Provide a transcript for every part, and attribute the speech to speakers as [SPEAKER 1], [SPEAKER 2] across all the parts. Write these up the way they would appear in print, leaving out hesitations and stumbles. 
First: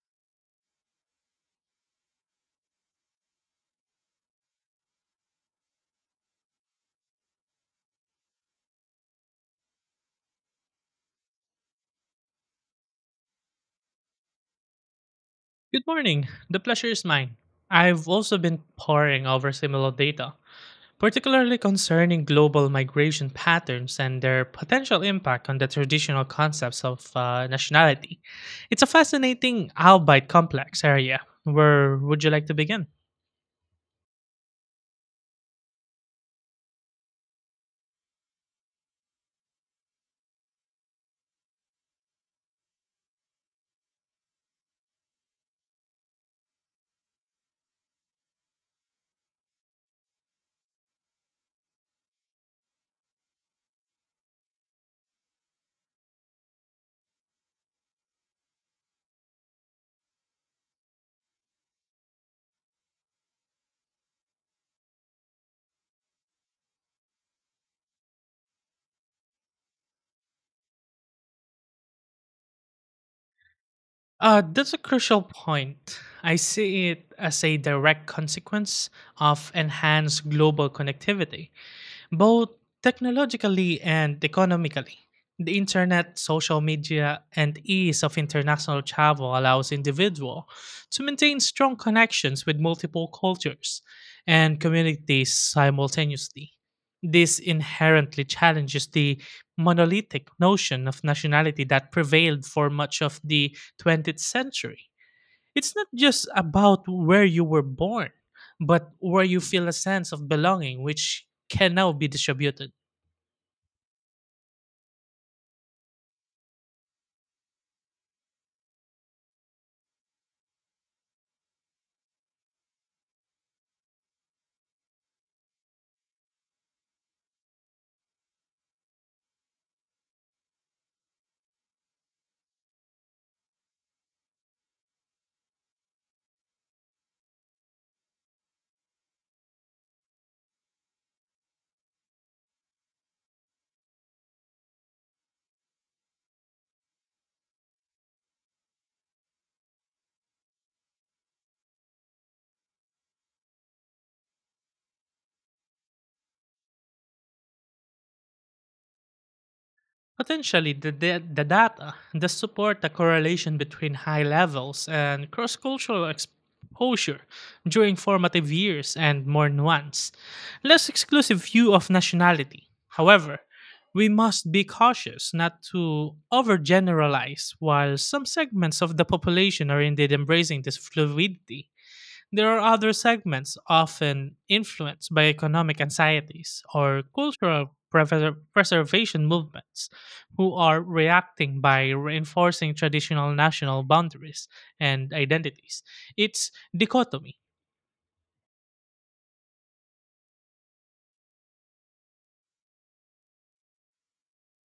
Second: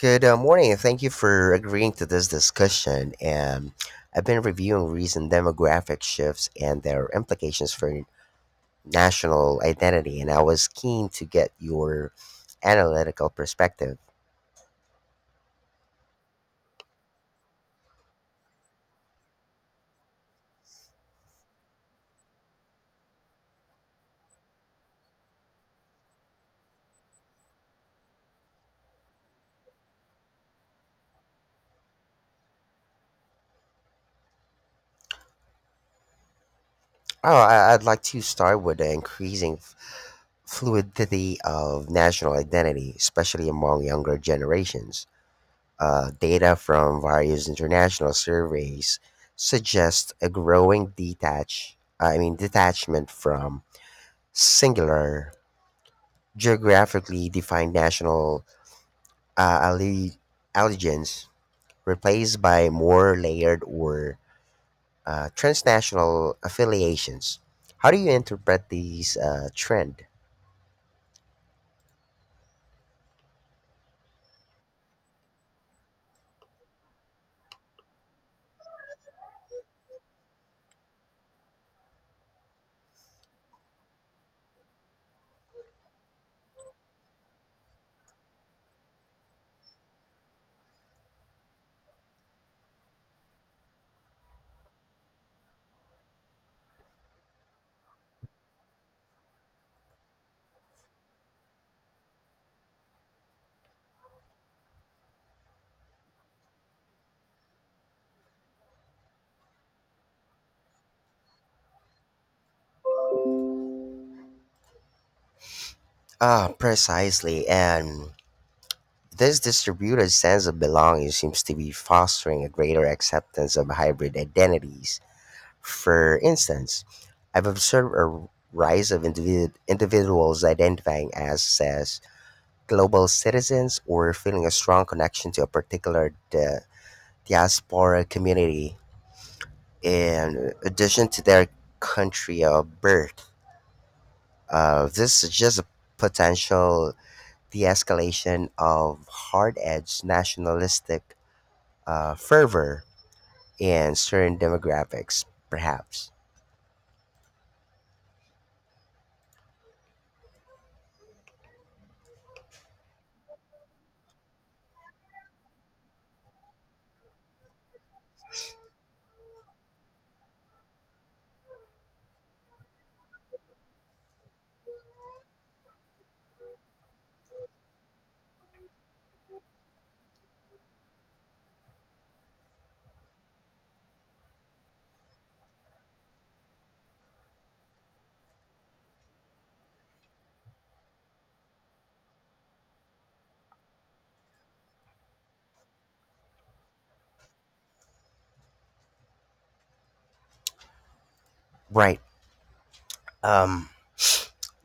[SPEAKER 1] Good morning, and thank you for agreeing to this discussion. I've been reviewing recent demographic shifts and their implications for national identity, and I was keen to get your analytical perspective.
[SPEAKER 2] Good morning. The pleasure is mine. I've also been poring over similar data, particularly concerning global migration patterns and their potential impact on the traditional concepts of nationality. It's a fascinating, albeit complex area. Where would you like to begin?
[SPEAKER 1] Oh, I'd like to start with the increasing fluidity of national identity, especially among younger generations. Data from various international surveys suggests a growing detachment from singular geographically defined national uh, alle- allegiance, replaced by more layered or transnational affiliations. How do you interpret these trend?
[SPEAKER 2] That's a crucial point. I see it as a direct consequence of enhanced global connectivity. Both technologically and economically, the internet, social media, and ease of international travel allows individuals to maintain strong connections with multiple cultures and communities simultaneously. This inherently challenges the monolithic notion of nationality that prevailed for much of the 20th century. It's not just about where you were born, but where you feel a sense of belonging, which can now be distributed.
[SPEAKER 1] Ah, precisely. And this distributed sense of belonging seems to be fostering a greater acceptance of hybrid identities. For instance, I've observed a rise of individuals identifying as global citizens or feeling a strong connection to a particular diaspora community in addition to their country of birth. This is just a potential the escalation of hard edged nationalistic fervor in certain demographics, perhaps.
[SPEAKER 2] Potentially, the data does support the correlation between high levels and cross cultural exposure during formative years and more nuanced, less exclusive view of nationality. However, we must be cautious not to overgeneralize while some segments of the population are indeed embracing this fluidity. There are other segments often influenced by economic anxieties or cultural preservation movements who are reacting by reinforcing traditional national boundaries and identities. It's dichotomy.
[SPEAKER 1] Right. Um,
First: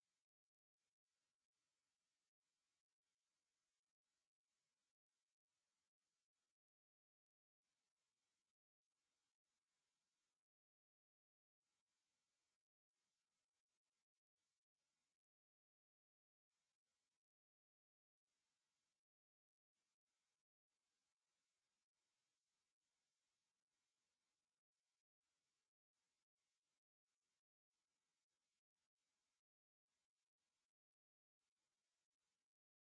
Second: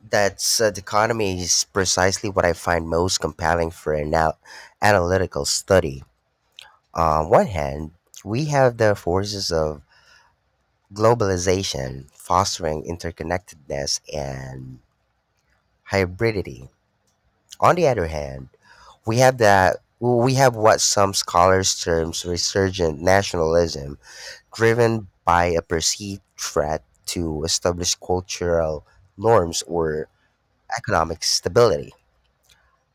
[SPEAKER 1] that's dichotomy is precisely what I find most compelling for an analytical study. On one hand, we have the forces of globalization fostering interconnectedness and hybridity. On the other hand, We have what some scholars terms resurgent nationalism, driven by a perceived threat to established cultural norms or economic stability.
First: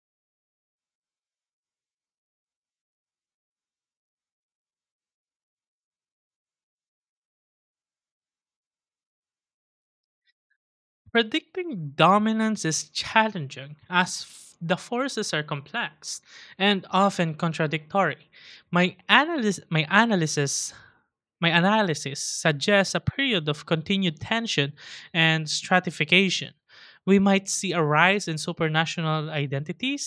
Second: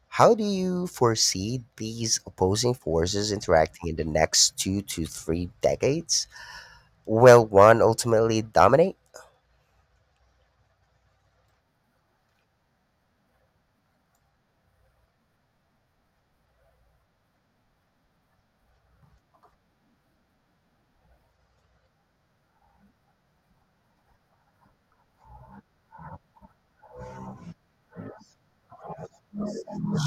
[SPEAKER 1] How do you foresee these opposing forces interacting in the next two to three decades? Will one ultimately dominate?
[SPEAKER 2] Predicting dominance is challenging as the forces are complex and often contradictory. My analysis my analysis My analysis suggests a period of continued tension and stratification. We might see a rise in supranational identities,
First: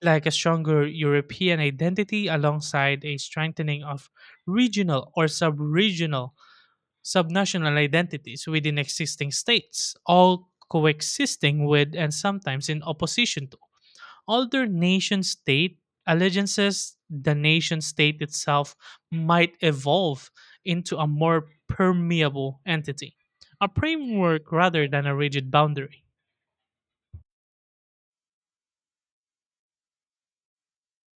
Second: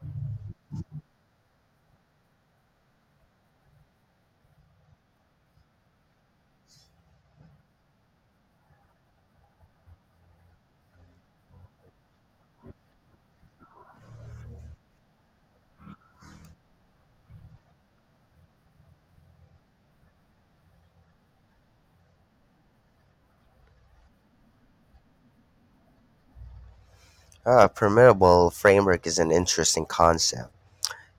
[SPEAKER 2] like a stronger European identity alongside a strengthening of regional or sub regional, subnational identities within existing states, all coexisting with and sometimes in opposition to although nation state allegiances, the nation state itself might evolve into a more permeable entity, a framework rather than a rigid boundary.
[SPEAKER 1] A permeable framework is an interesting concept.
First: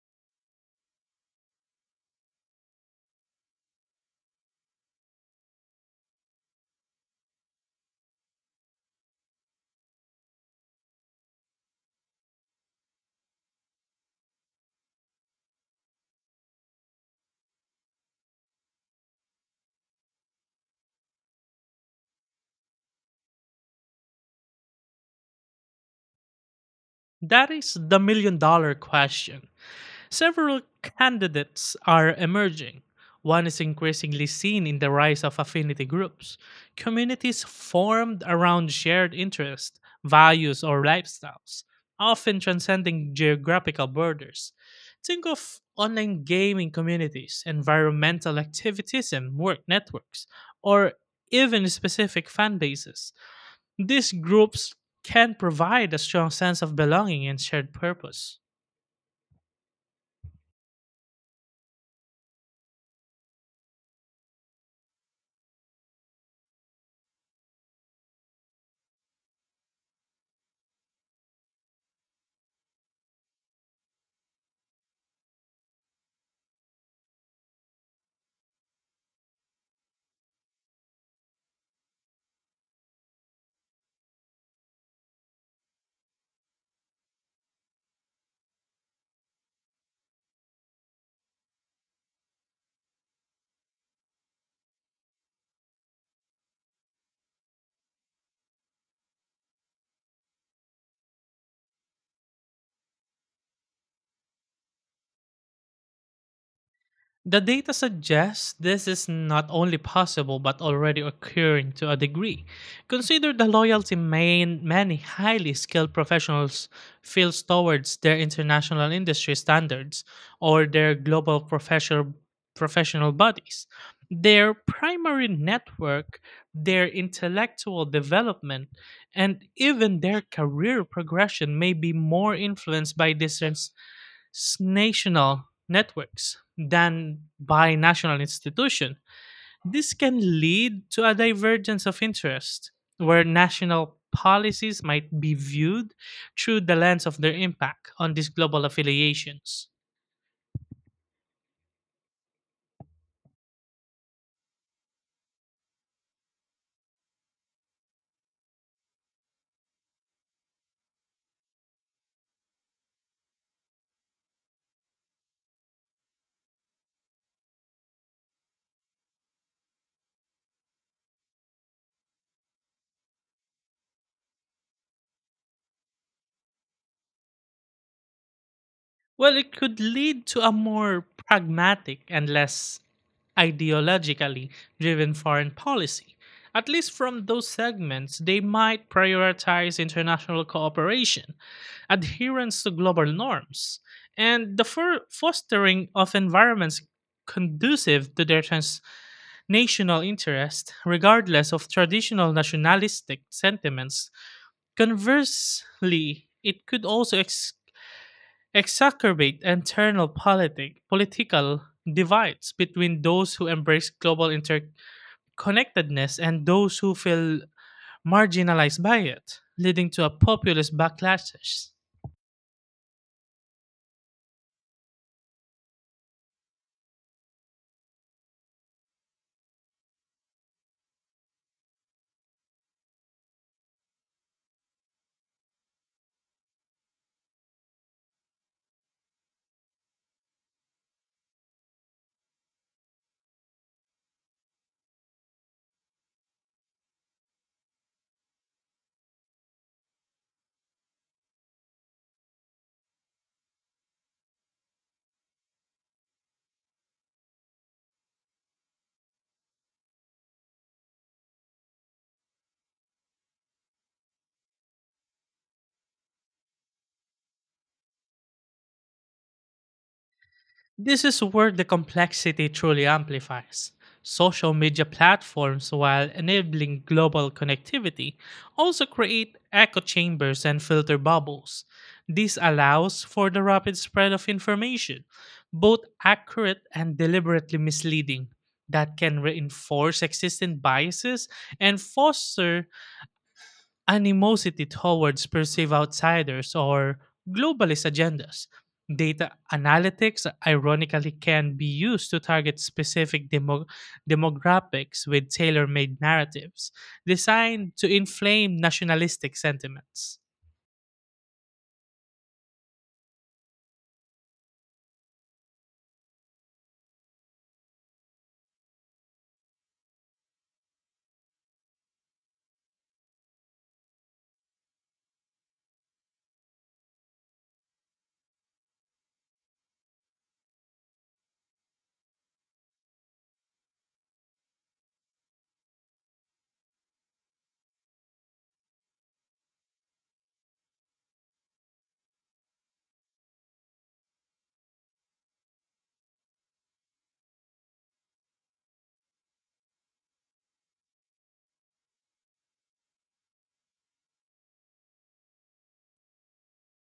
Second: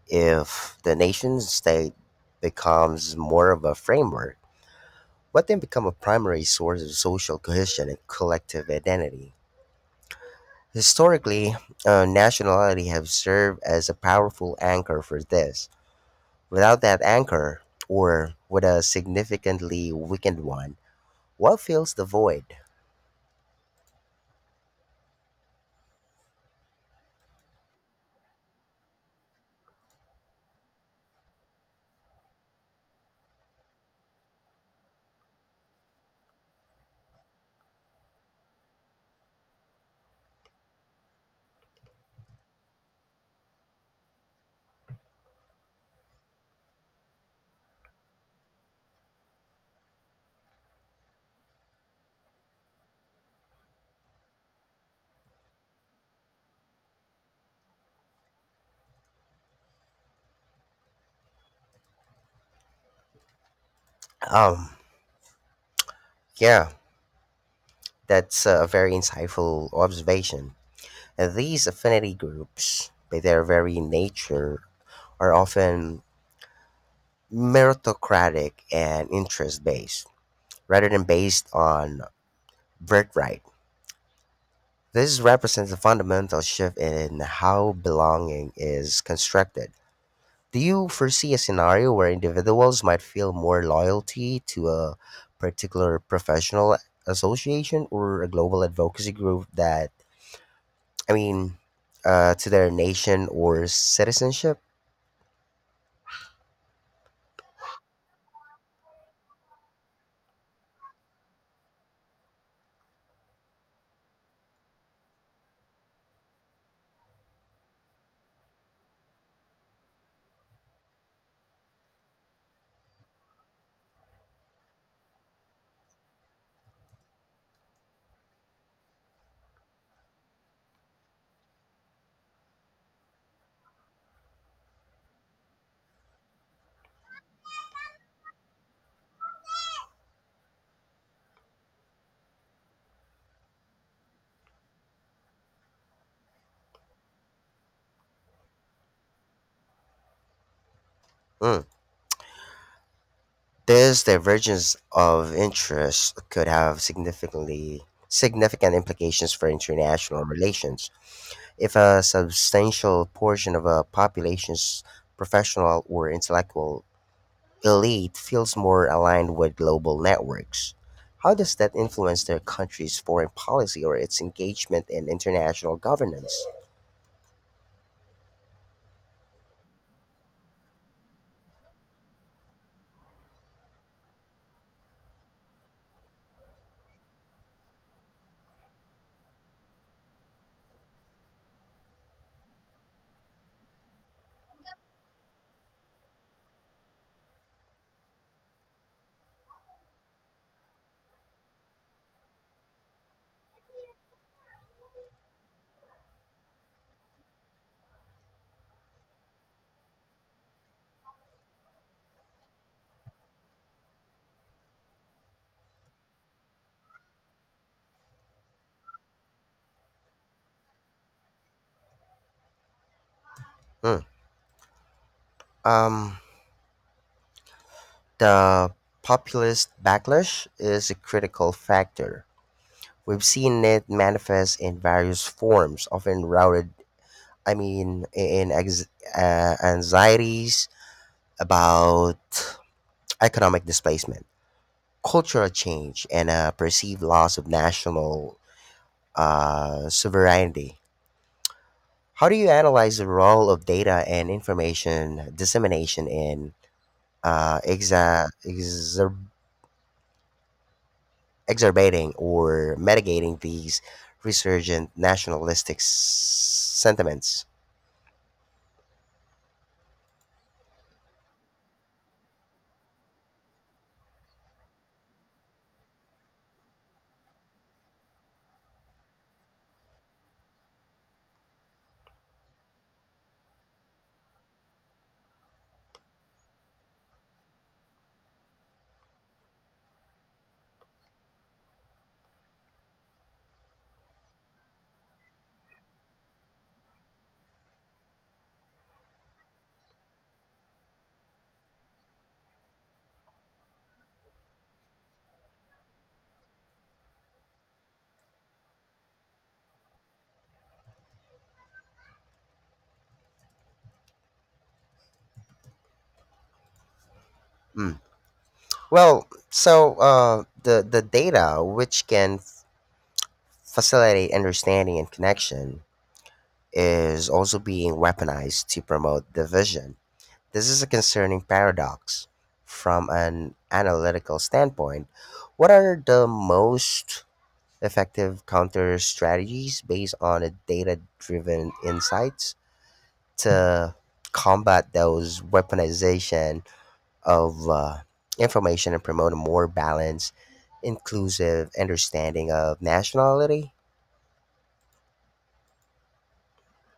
[SPEAKER 1] If the nation state becomes more of a framework, but they become a primary source of social cohesion and collective identity. Historically, nationality have served as a powerful anchor for this. Without that anchor, or with a significantly weakened one, what fills the void?
[SPEAKER 2] That is the million dollar question. Several candidates are emerging. One is increasingly seen in the rise of affinity groups, communities formed around shared interests, values, or lifestyles, often transcending geographical borders. Think of online gaming communities, environmental activism work networks, or even specific fan bases. These groups can provide a strong sense of belonging and shared purpose.
[SPEAKER 1] Um, yeah, that's a very insightful observation. And these affinity groups, by their very nature, are often meritocratic and interest based, rather than based on birthright. This represents a fundamental shift in how belonging is constructed. Do you foresee a scenario where individuals might feel more loyalty to a particular professional association or a global advocacy group that, I mean, to their nation or citizenship?
[SPEAKER 2] The data suggests this is not only possible but already occurring to a degree. Consider the loyalty many highly skilled professionals feel towards their international industry standards or their global professional bodies. Their primary network, their intellectual development, and even their career progression may be more influenced by this national networks than by national institution. This can lead to a divergence of interest where national policies might be viewed through the lens of their impact on these global affiliations.
[SPEAKER 1] Mm. This divergence of interest could have significant implications for international relations. If a substantial portion of a population's professional or intellectual elite feels more aligned with global networks, how does that influence their country's foreign policy or its engagement in international governance?
[SPEAKER 2] Well, it could lead to a more pragmatic and less ideologically driven foreign policy. At least from those segments, they might prioritize international cooperation, adherence to global norms, and the fostering of environments conducive to their transnational interest, regardless of traditional nationalistic sentiments. Conversely, it could also exacerbate internal political divides between those who embrace global interconnectedness and those who feel marginalized by it, leading to a populist backlash.
[SPEAKER 1] Hmm. Um, the populist backlash is a critical factor. We've seen it manifest in various forms, often routed, in anxieties about economic displacement, cultural change, and a perceived loss of national sovereignty. How do you analyze the role of data and information dissemination in uh, exa- exacerbating or mitigating these resurgent nationalistic sentiments.
[SPEAKER 2] This is where the complexity truly amplifies. Social media platforms, while enabling global connectivity, also create echo chambers and filter bubbles. This allows for the rapid spread of information, both accurate and deliberately misleading, that can reinforce existing biases and foster animosity towards perceived outsiders or globalist agendas. Data analytics, ironically, can be used to target specific demographics with tailor made narratives designed to inflame nationalistic sentiments.
[SPEAKER 1] Mm. So the data which can facilitate understanding and connection is also being weaponized to promote division. This is a concerning paradox from an analytical standpoint. What are the most effective counter strategies based on a data driven insights? To combat those weaponization of information and promote a more balanced, inclusive understanding of nationality?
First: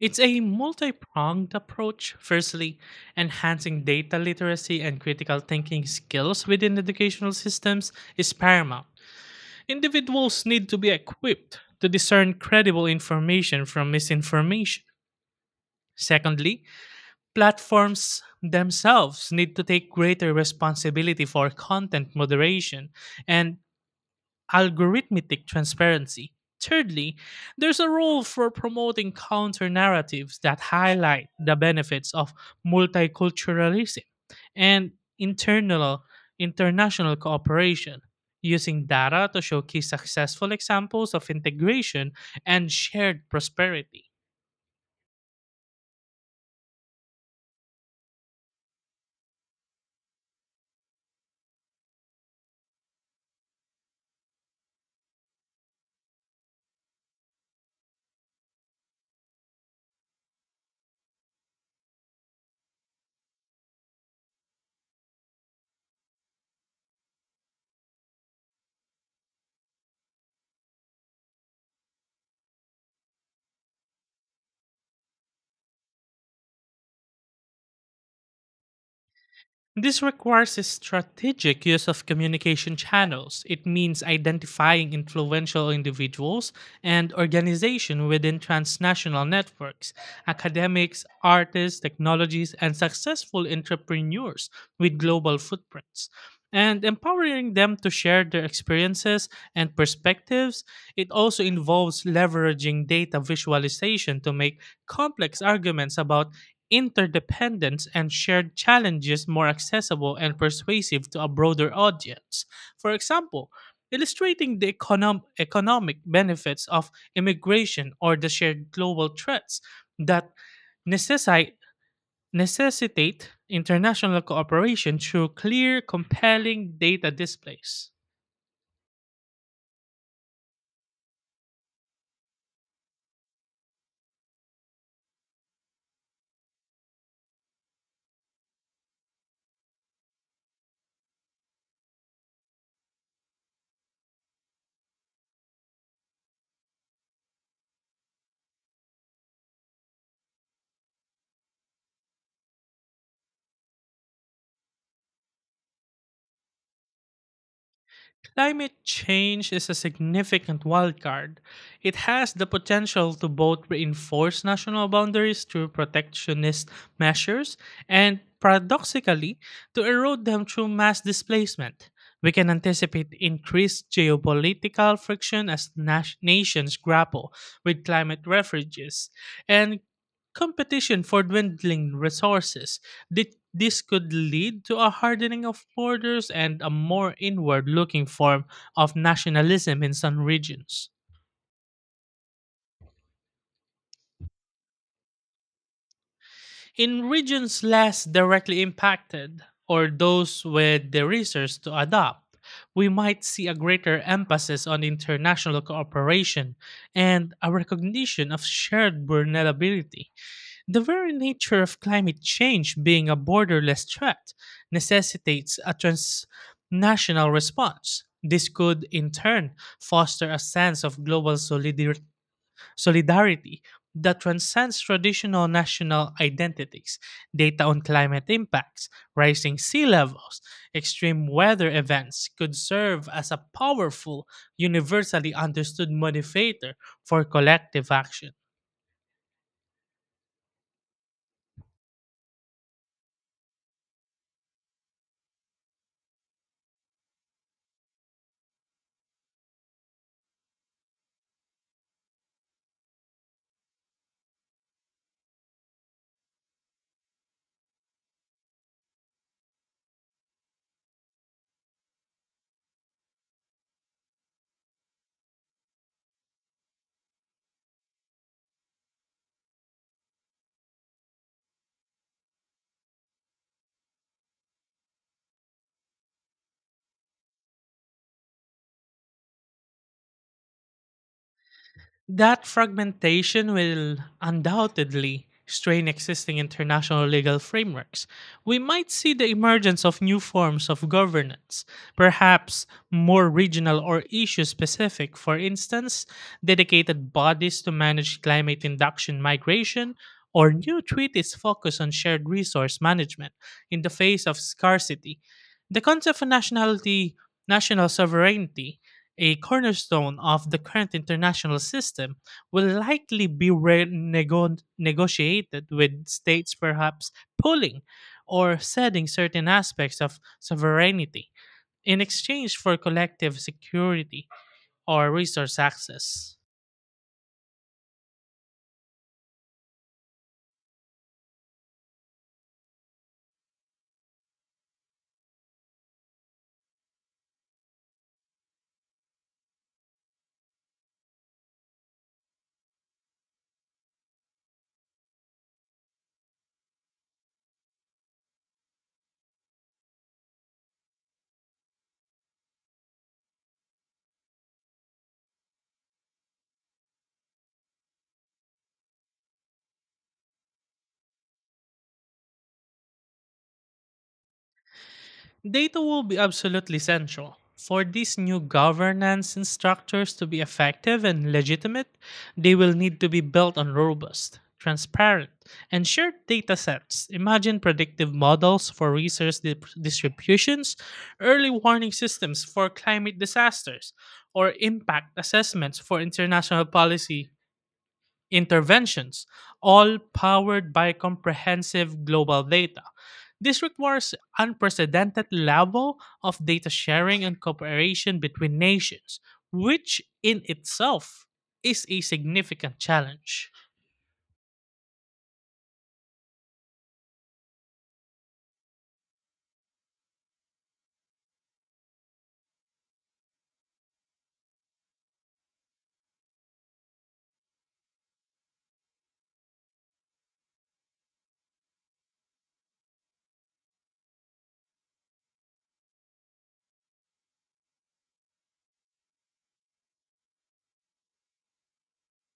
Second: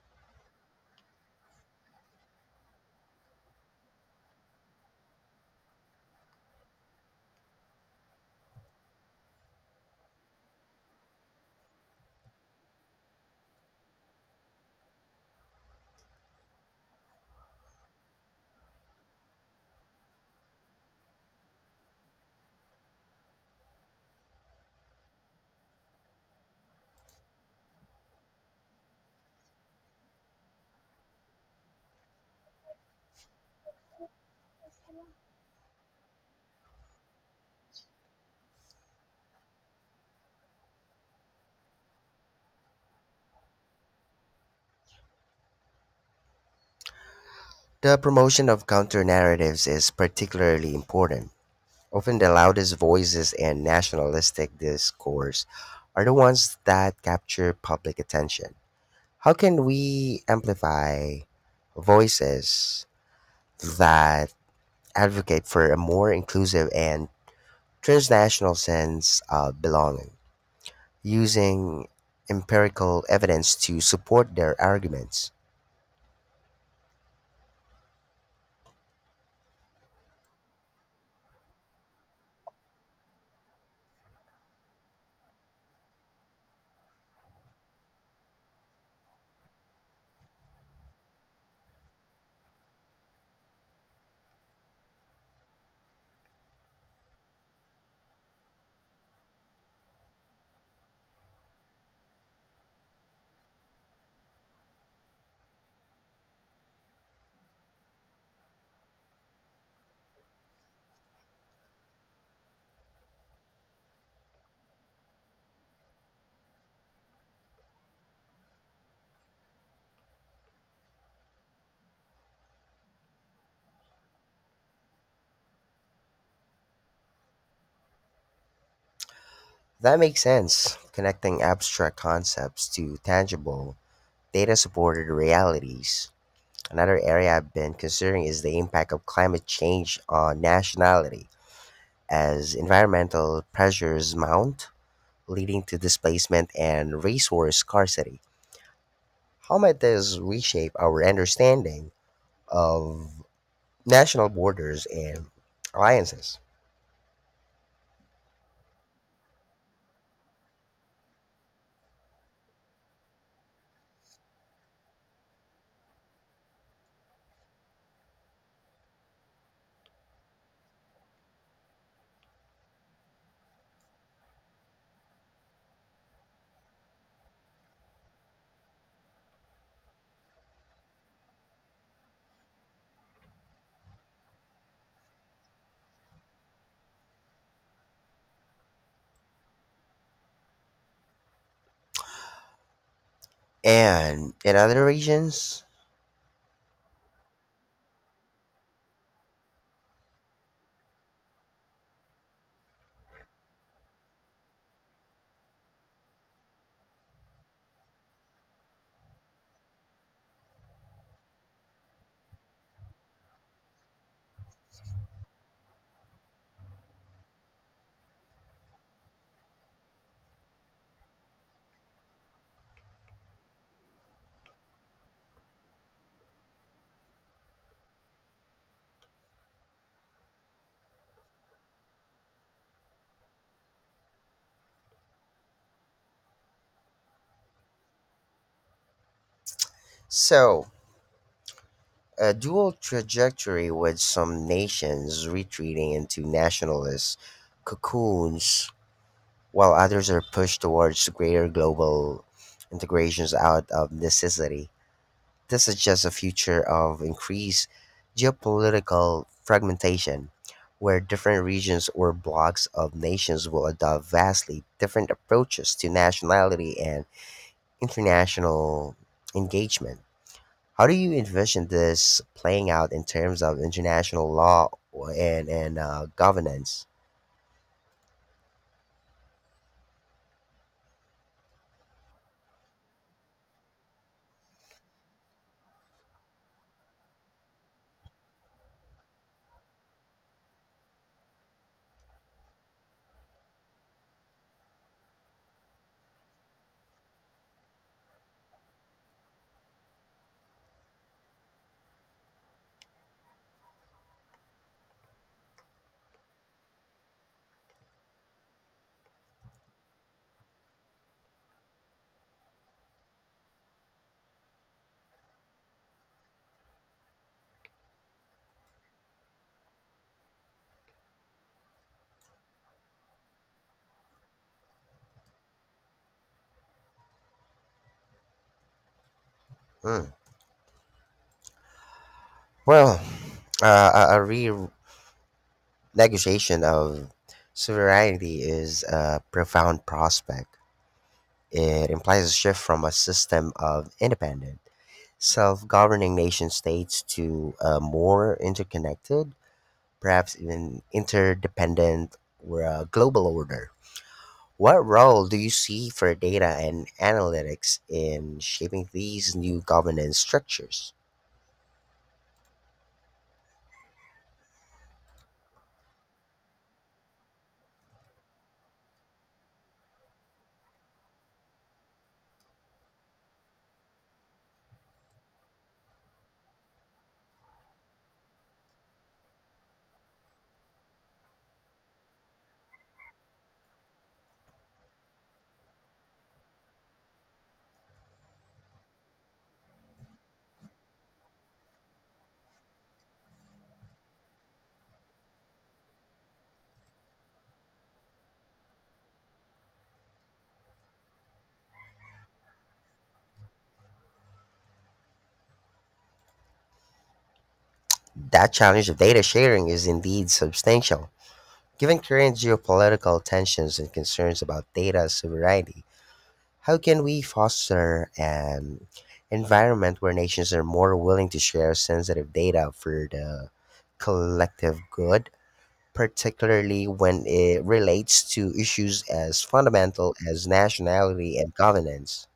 [SPEAKER 2] It's a multi pronged approach. Firstly, enhancing data literacy and critical thinking skills within educational systems is paramount. Individuals need to be equipped to discern credible information from misinformation. Secondly, platforms themselves need to take greater responsibility for content moderation and algorithmic transparency. Thirdly, there's a role for promoting counter narratives that highlight the benefits of multiculturalism and internal international cooperation, using data to showcase successful examples of integration and shared prosperity.
[SPEAKER 1] The promotion of counter narratives is particularly important. Often the loudest voices and nationalistic discourse are the ones that capture public attention. How can we amplify voices that advocate for a more inclusive and transnational sense of belonging using empirical evidence to support their arguments?
[SPEAKER 2] This requires a strategic use of communication channels. It means identifying influential individuals and organizations within transnational networks, academics, artists, technologies, and successful entrepreneurs with global footprints, and empowering them to share their experiences and perspectives. It also involves leveraging data visualization to make complex arguments about interdependence and shared challenges more accessible and persuasive to a broader audience. For example, illustrating the economic benefits of immigration or the shared global threats that necessi- necessitate international cooperation through clear, compelling data displays.
[SPEAKER 1] That makes sense, connecting abstract concepts to tangible, data supported realities. Another area I've been considering is the impact of climate change on nationality. As environmental pressures mount, leading to displacement and resource scarcity. How might this reshape our understanding of national borders and alliances?
[SPEAKER 2] Climate change is a significant wildcard. It has the potential to both reinforce national boundaries through protectionist measures and, paradoxically, to erode them through mass displacement. We can anticipate increased geopolitical friction as nations grapple with climate refuges and competition for dwindling resources. Thi- This could lead to a hardening of borders and a more inward looking form of nationalism in some regions.
[SPEAKER 1] And in other regions?
[SPEAKER 2] In regions less directly impacted, or those with the resources to adopt, we might see a greater emphasis on international cooperation and a recognition of shared vulnerability. The very nature of climate change being a borderless threat necessitates a transnational response. This could, in turn, foster a sense of global solidarity that transcends traditional national identities. Data on climate impacts, rising sea levels, extreme weather events could serve as a powerful, universally understood motivator for collective action.
[SPEAKER 1] So, a dual trajectory with some nations retreating into nationalist cocoons while others are pushed towards greater global integrations out of necessity. This suggests a future of increased geopolitical fragmentation, where different regions or blocks of nations will adopt vastly different approaches to nationality and international engagement. How do you envision this playing out in terms of international law and governance?
[SPEAKER 2] That fragmentation will undoubtedly strain existing international legal frameworks. We might see the emergence of new forms of governance, perhaps more regional or issue specific, for instance, dedicated bodies to manage climate induction migration, or new treaties focused on shared resource management in the face of scarcity. The concept of nationality, national sovereignty, a cornerstone of the current international system, will likely be negotiated with states perhaps pulling or ceding certain aspects of sovereignty in exchange for collective security or resource access.
[SPEAKER 1] Hmm. Well, a renegotiation of sovereignty is a profound prospect. It implies a shift from a system of independent, self governing nation states to a more interconnected, perhaps even interdependent, or a global order. What role do you see for data and analytics in shaping these new governance structures?
[SPEAKER 2] Data will be absolutely central. For these new governance and structures to be effective and legitimate, they will need to be built on robust, transparent, and shared data sets. Imagine predictive models for resource distributions, early warning systems for climate disasters, or impact assessments for international policy interventions, all powered by comprehensive global data. This requires unprecedented level of data sharing and cooperation between nations, which in itself is a significant challenge.
[SPEAKER 1] That challenge of data sharing is indeed substantial. Given current geopolitical tensions and concerns about data sovereignty, how can we foster an environment where nations are more willing to share sensitive data for the collective good, particularly when it relates to issues as fundamental as nationality and governance?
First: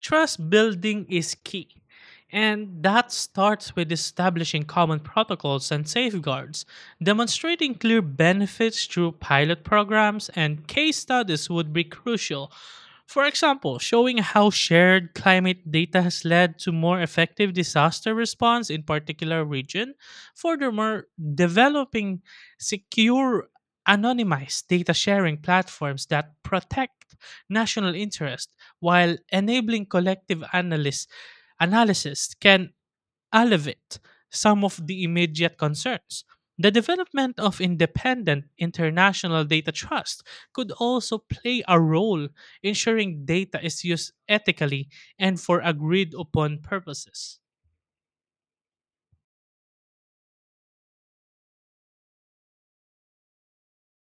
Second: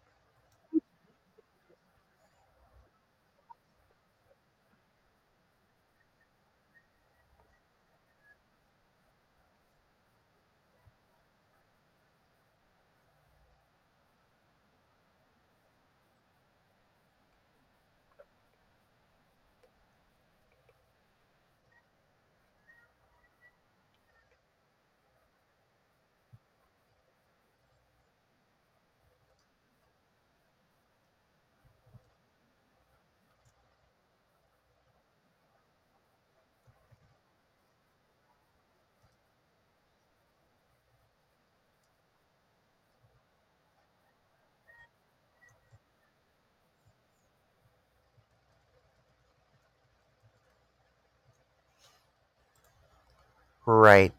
[SPEAKER 2] Trust building is key, and that starts with establishing common protocols and safeguards. Demonstrating clear benefits through pilot programs and case studies would be crucial. For example, showing how shared climate data has led to more effective disaster response in particular region. Furthermore, developing secure anonymized data sharing platforms that protect national interest while enabling collective analysis can alleviate some of the immediate concerns. The development of independent international data trust could also play a role ensuring data is used ethically and for agreed upon purposes.
[SPEAKER 1] Right.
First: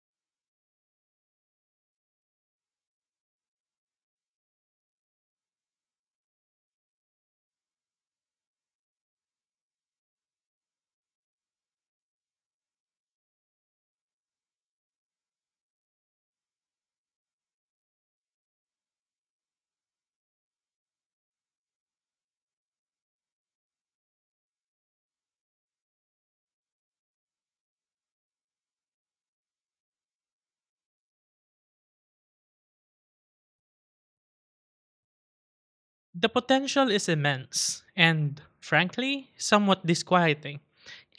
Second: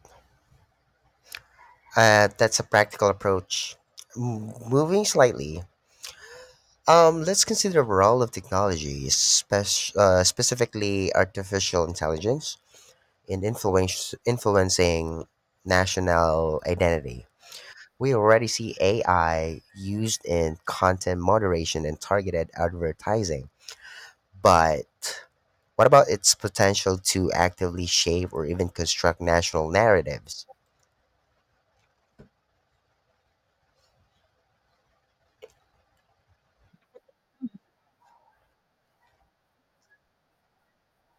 [SPEAKER 1] That's a practical approach. Moving slightly, let's consider the role of technology, specifically artificial intelligence, in influencing national identity. We already see AI used in content moderation and targeted advertising. But what about its potential to actively shape or even construct national narratives?
[SPEAKER 2] The potential is immense and, frankly, somewhat disquieting.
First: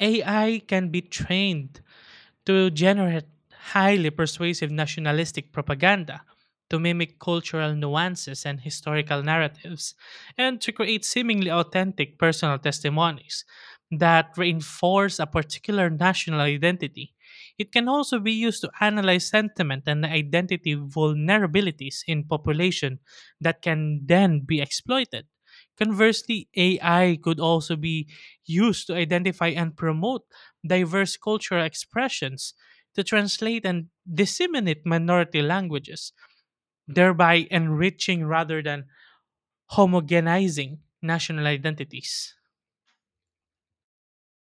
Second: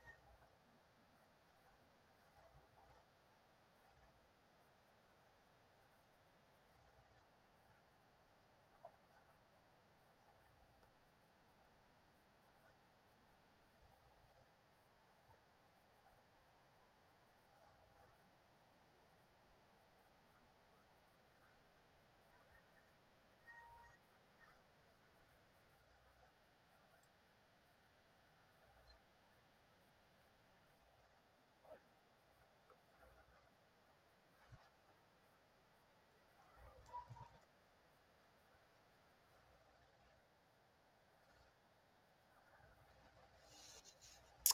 [SPEAKER 2] AI can be trained to generate highly persuasive nationalistic propaganda, to mimic cultural nuances and historical narratives, and to create seemingly authentic personal testimonies that reinforce a particular national identity. It can also be used to analyze sentiment and identity vulnerabilities in population that can then be exploited. Conversely, AI could also be used to identify and promote diverse cultural expressions to translate and disseminate minority languages, thereby enriching rather than homogenizing national identities.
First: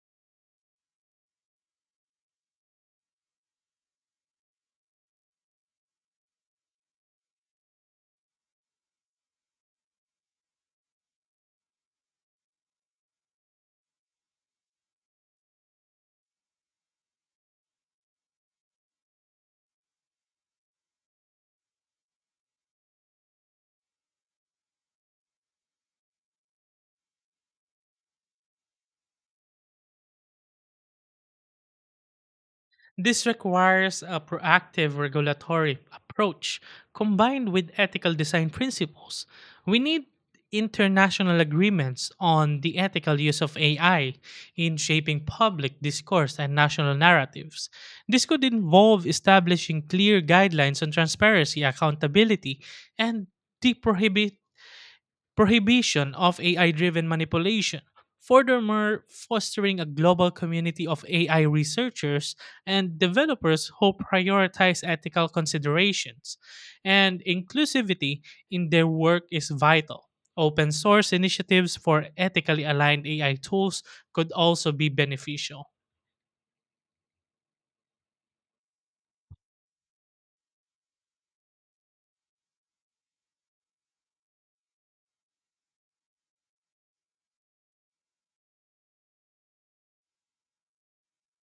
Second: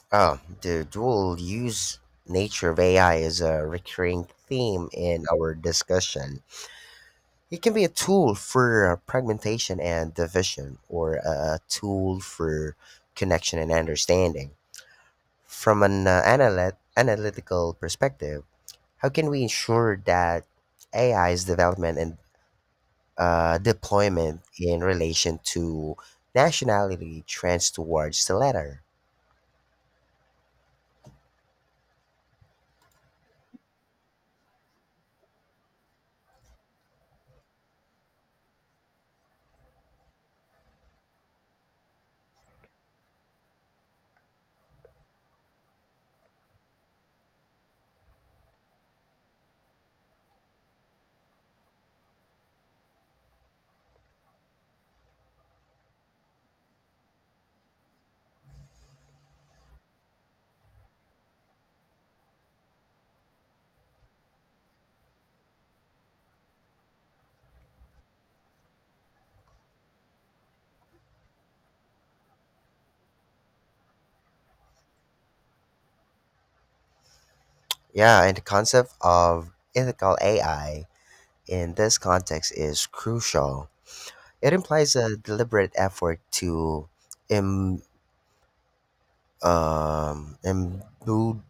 [SPEAKER 1] Oh, the dual use nature of AI is a recurring theme in our discussion. It can be a tool for fragmentation and division, or a tool for connection and understanding. From an analytical perspective, how can we ensure that AI's development and deployment in relation to nationality trends towards the latter?
[SPEAKER 2] This requires a proactive regulatory approach combined with ethical design principles. We need international agreements on the ethical use of AI in shaping public discourse and national narratives. This could involve establishing clear guidelines on transparency, accountability, and the prohibition of AI driven manipulation. Furthermore, fostering a global community of AI researchers and developers who prioritize ethical considerations and inclusivity in their work is vital. Open source initiatives for ethically aligned AI tools could also be beneficial.
[SPEAKER 1] Yeah, and the concept of ethical AI in this context is crucial. It implies a deliberate effort to Im, imbue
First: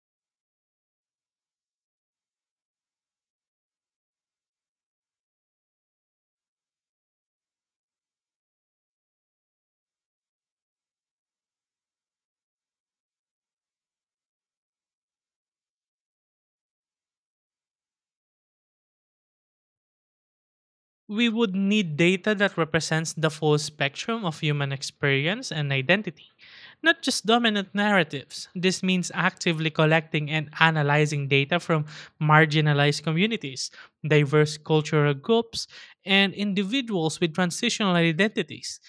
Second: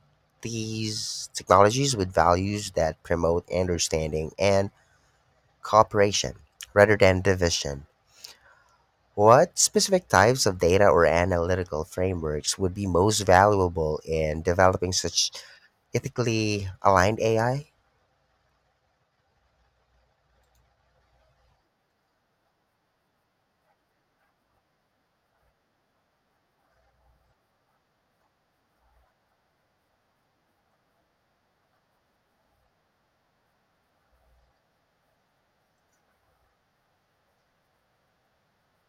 [SPEAKER 1] these technologies with values that promote understanding and cooperation rather than division. What specific types of data or analytical frameworks would be most valuable in developing such ethically aligned AI?
[SPEAKER 2] We would need data that represents the full spectrum of human experience and identity, not just dominant narratives. This means actively collecting and analyzing data from marginalized communities, diverse cultural groups, and individuals with transitional identities.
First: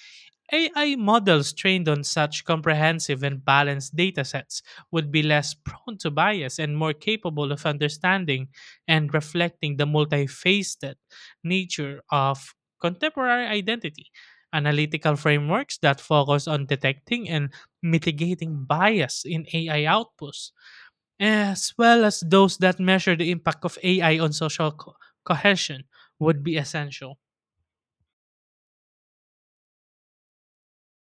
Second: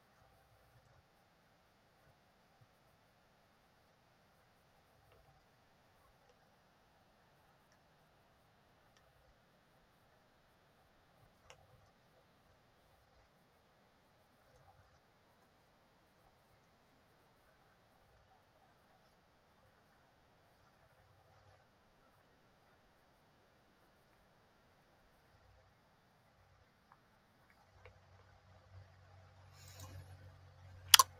[SPEAKER 2] AI models trained on such comprehensive and balanced datasets would be less prone to bias and more capable of understanding and reflecting the multifaceted nature of contemporary identity. Analytical frameworks that focus on detecting and mitigating bias in AI outputs, as well as those that measure the impact of AI on social cohesion, would be essential.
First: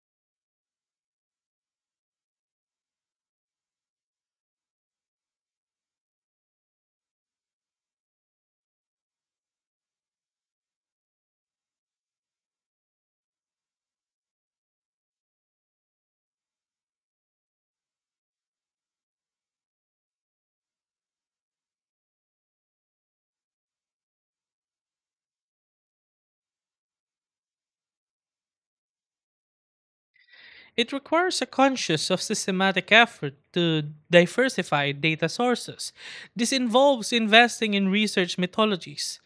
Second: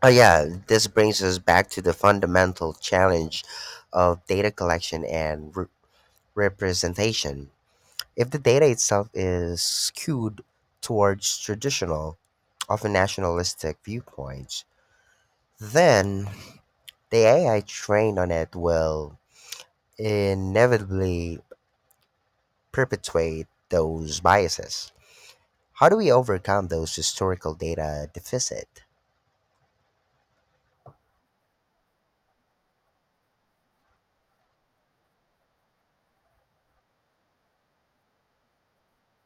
[SPEAKER 1] Oh, yeah, this brings us back to the fundamental challenge of data collection and representation. If the data itself is skewed towards traditional, often nationalistic viewpoints, then the AI trained on it will inevitably perpetuate those biases. How do we overcome those historical data deficit?
[SPEAKER 2] It requires a conscious of systematic effort to diversify data sources. This involves investing in research methodologies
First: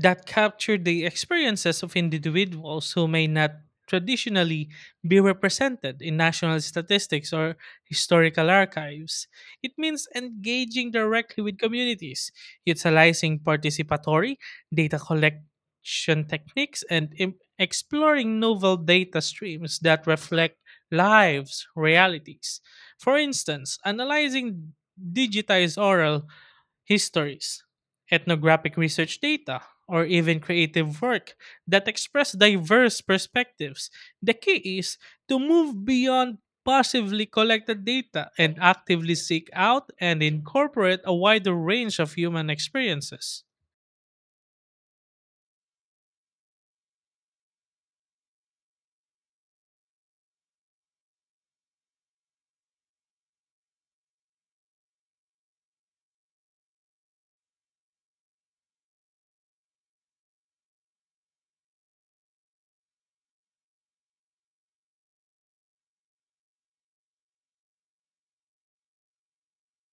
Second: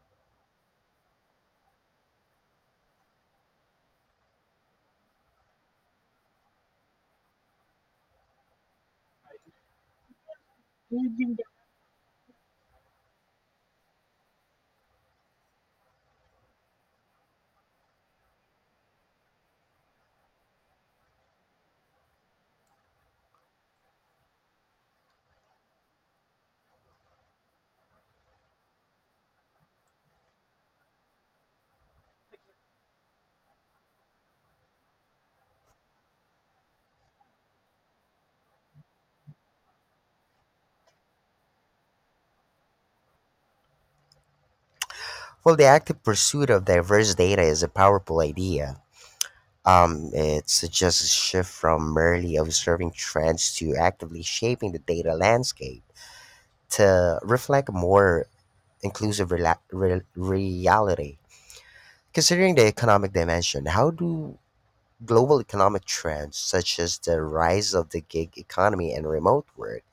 [SPEAKER 2] that capture the experiences of individuals who may not traditionally be represented in national statistics or historical archives. It means engaging directly with communities, utilizing participatory data collection techniques, and exploring novel data streams that reflect lives, realities. For instance, analyzing digitized oral histories, ethnographic research data, or even creative work that express diverse perspectives. The key is to move beyond passively collected data and actively seek out and incorporate a wider range of human experiences.
[SPEAKER 1] Well, the active pursuit of diverse data is a powerful idea. It suggests a shift from merely observing trends to actively shaping the data landscape to reflect more inclusive reality. Considering the economic dimension, how do global economic trends such as the rise of the gig economy and remote work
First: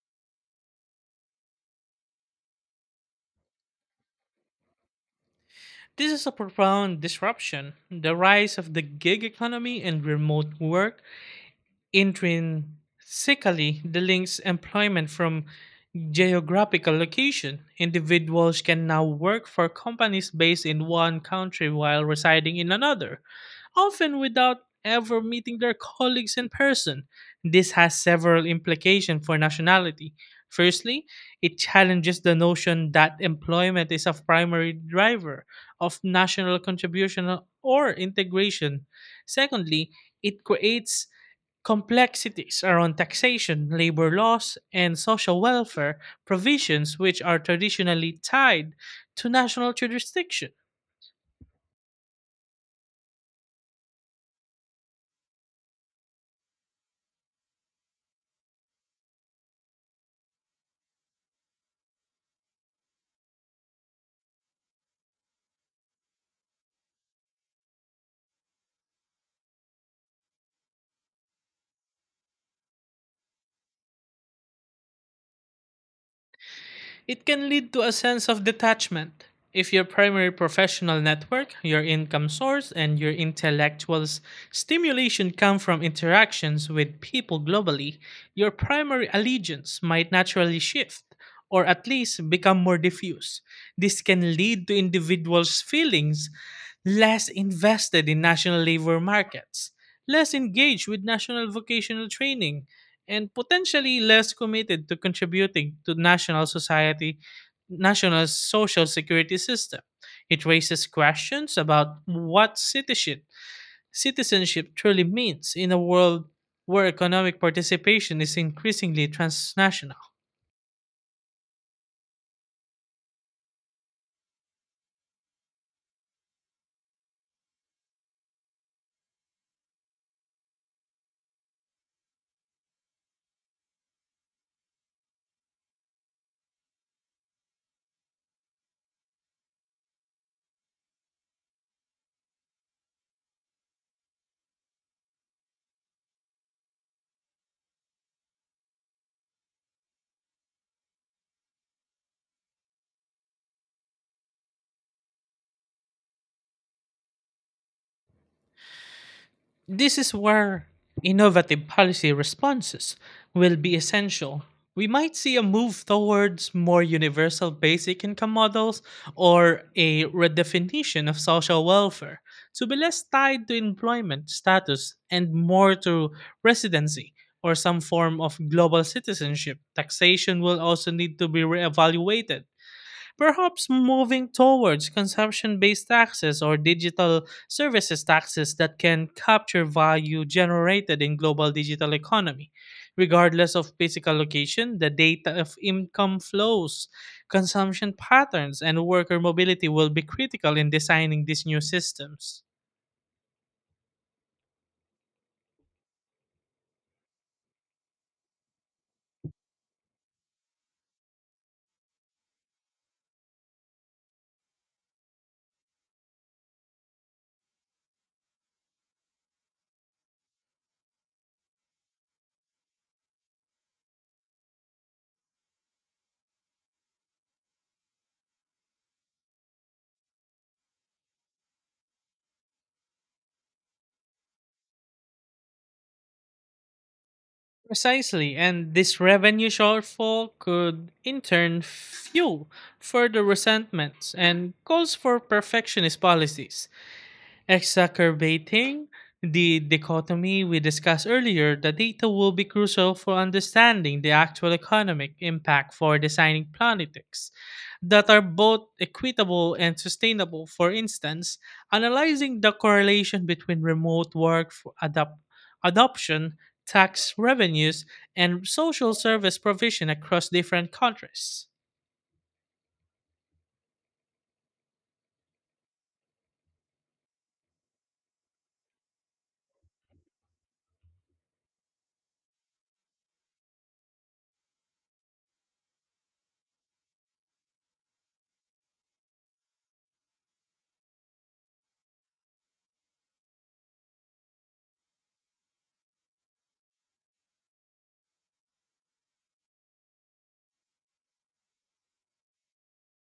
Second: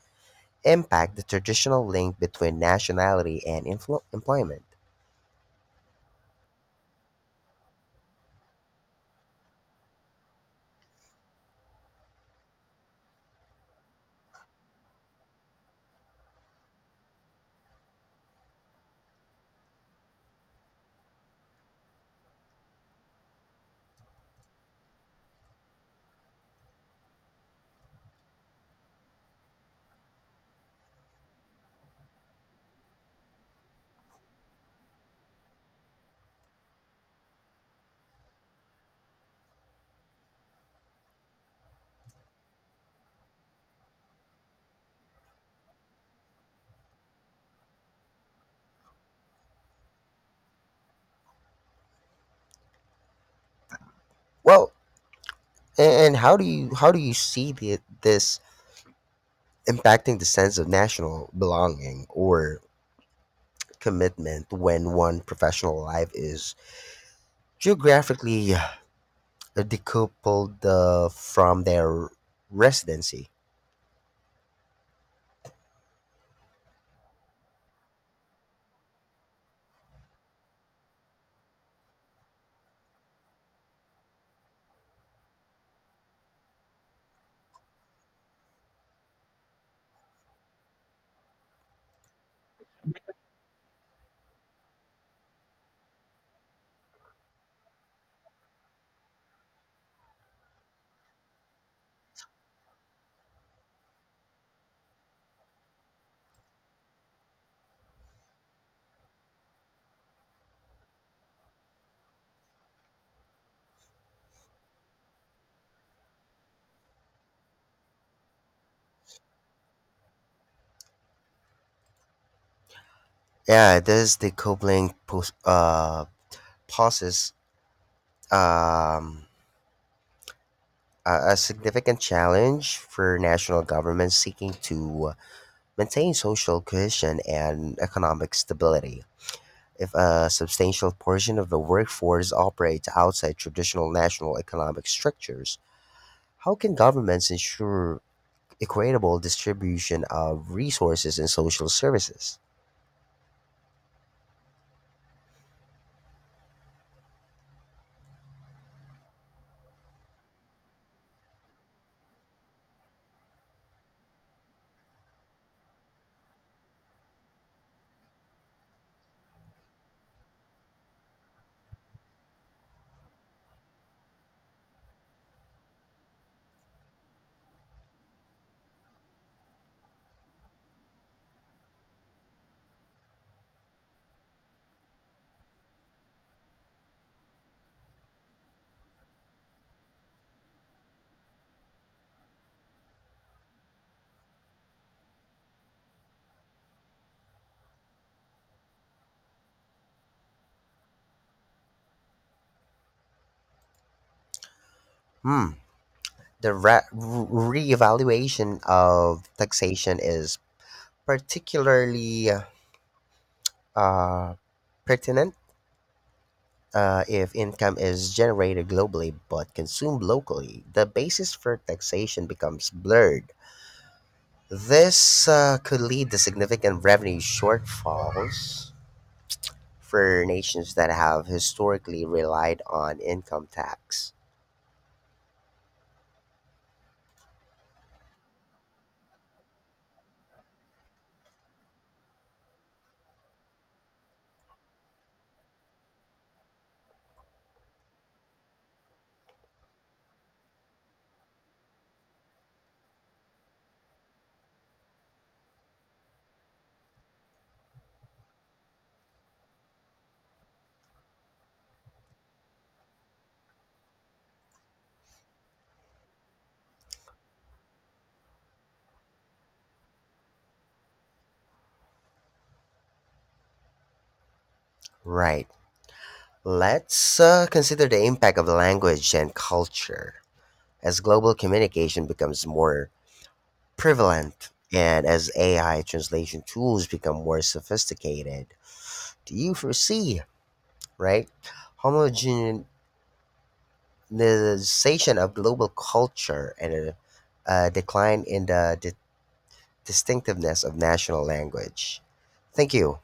[SPEAKER 1] impact the traditional link between nationality and employment?
[SPEAKER 2] This is a profound disruption. The rise of the gig economy and remote work intrinsically the links employment from geographical location. Individuals can now work for companies based in one country while residing in another, often without ever meeting their colleagues in person. This has several implications for nationality. Firstly, it challenges the notion that employment is a primary driver of national contribution or integration. Secondly, it creates complexities around taxation, labor laws, and social welfare provisions which are traditionally tied to national jurisdiction.
[SPEAKER 1] Well, and how do you see this impacting the sense of national belonging or commitment when one professional life is geographically decoupled from their residency?
[SPEAKER 2] It can lead to a sense of detachment. If your primary professional network, your income source, and your intellectual stimulation come from interactions with people globally, your primary allegiance might naturally shift or at least become more diffuse. This can lead to individuals' feelings less invested in national labor markets, less engaged with national vocational training, and potentially less committed to contributing to national society national social security system. It raises questions about what citizenship truly means in a world where economic participation is increasingly transnational.
[SPEAKER 1] Yeah, this decoupling pos- uh, poses um, a, a significant challenge for national governments seeking to maintain social cohesion and economic stability. If a substantial portion of the workforce operates outside traditional national economic structures, how can governments ensure equitable distribution of resources and social services?
[SPEAKER 2] This is where innovative policy responses will be essential. We might see a move towards more universal basic income models or a redefinition of social welfare to be less tied to employment status and more to residency or some form of global citizenship. Taxation will also need to be reevaluated. Perhaps moving towards consumption based taxes or digital services taxes that can capture value generated in global digital economy, regardless of physical location. The data of income flows, consumption patterns, and worker mobility will be critical in designing these new systems.
[SPEAKER 1] Hmm, the reevaluation of taxation is particularly uh, pertinent if income is generated globally but consumed locally. The basis for taxation becomes blurred. This could lead to significant revenue shortfalls for nations that have historically relied on income tax.
[SPEAKER 2] Precisely, and this revenue shortfall could in turn fuel further resentments and calls for perfectionist policies, exacerbating the dichotomy we discussed earlier. The data will be crucial for understanding the actual economic impact for designing politics that are both equitable and sustainable. For instance, analyzing the correlation between remote work adoption, tax revenues, and social service provision across different countries.
[SPEAKER 1] Right. Let's consider the impact of language and culture. As global communication becomes more prevalent, and as AI translation tools become more sophisticated, do you foresee, right, homogenization of global culture and a decline in the distinctiveness of national language? Thank you.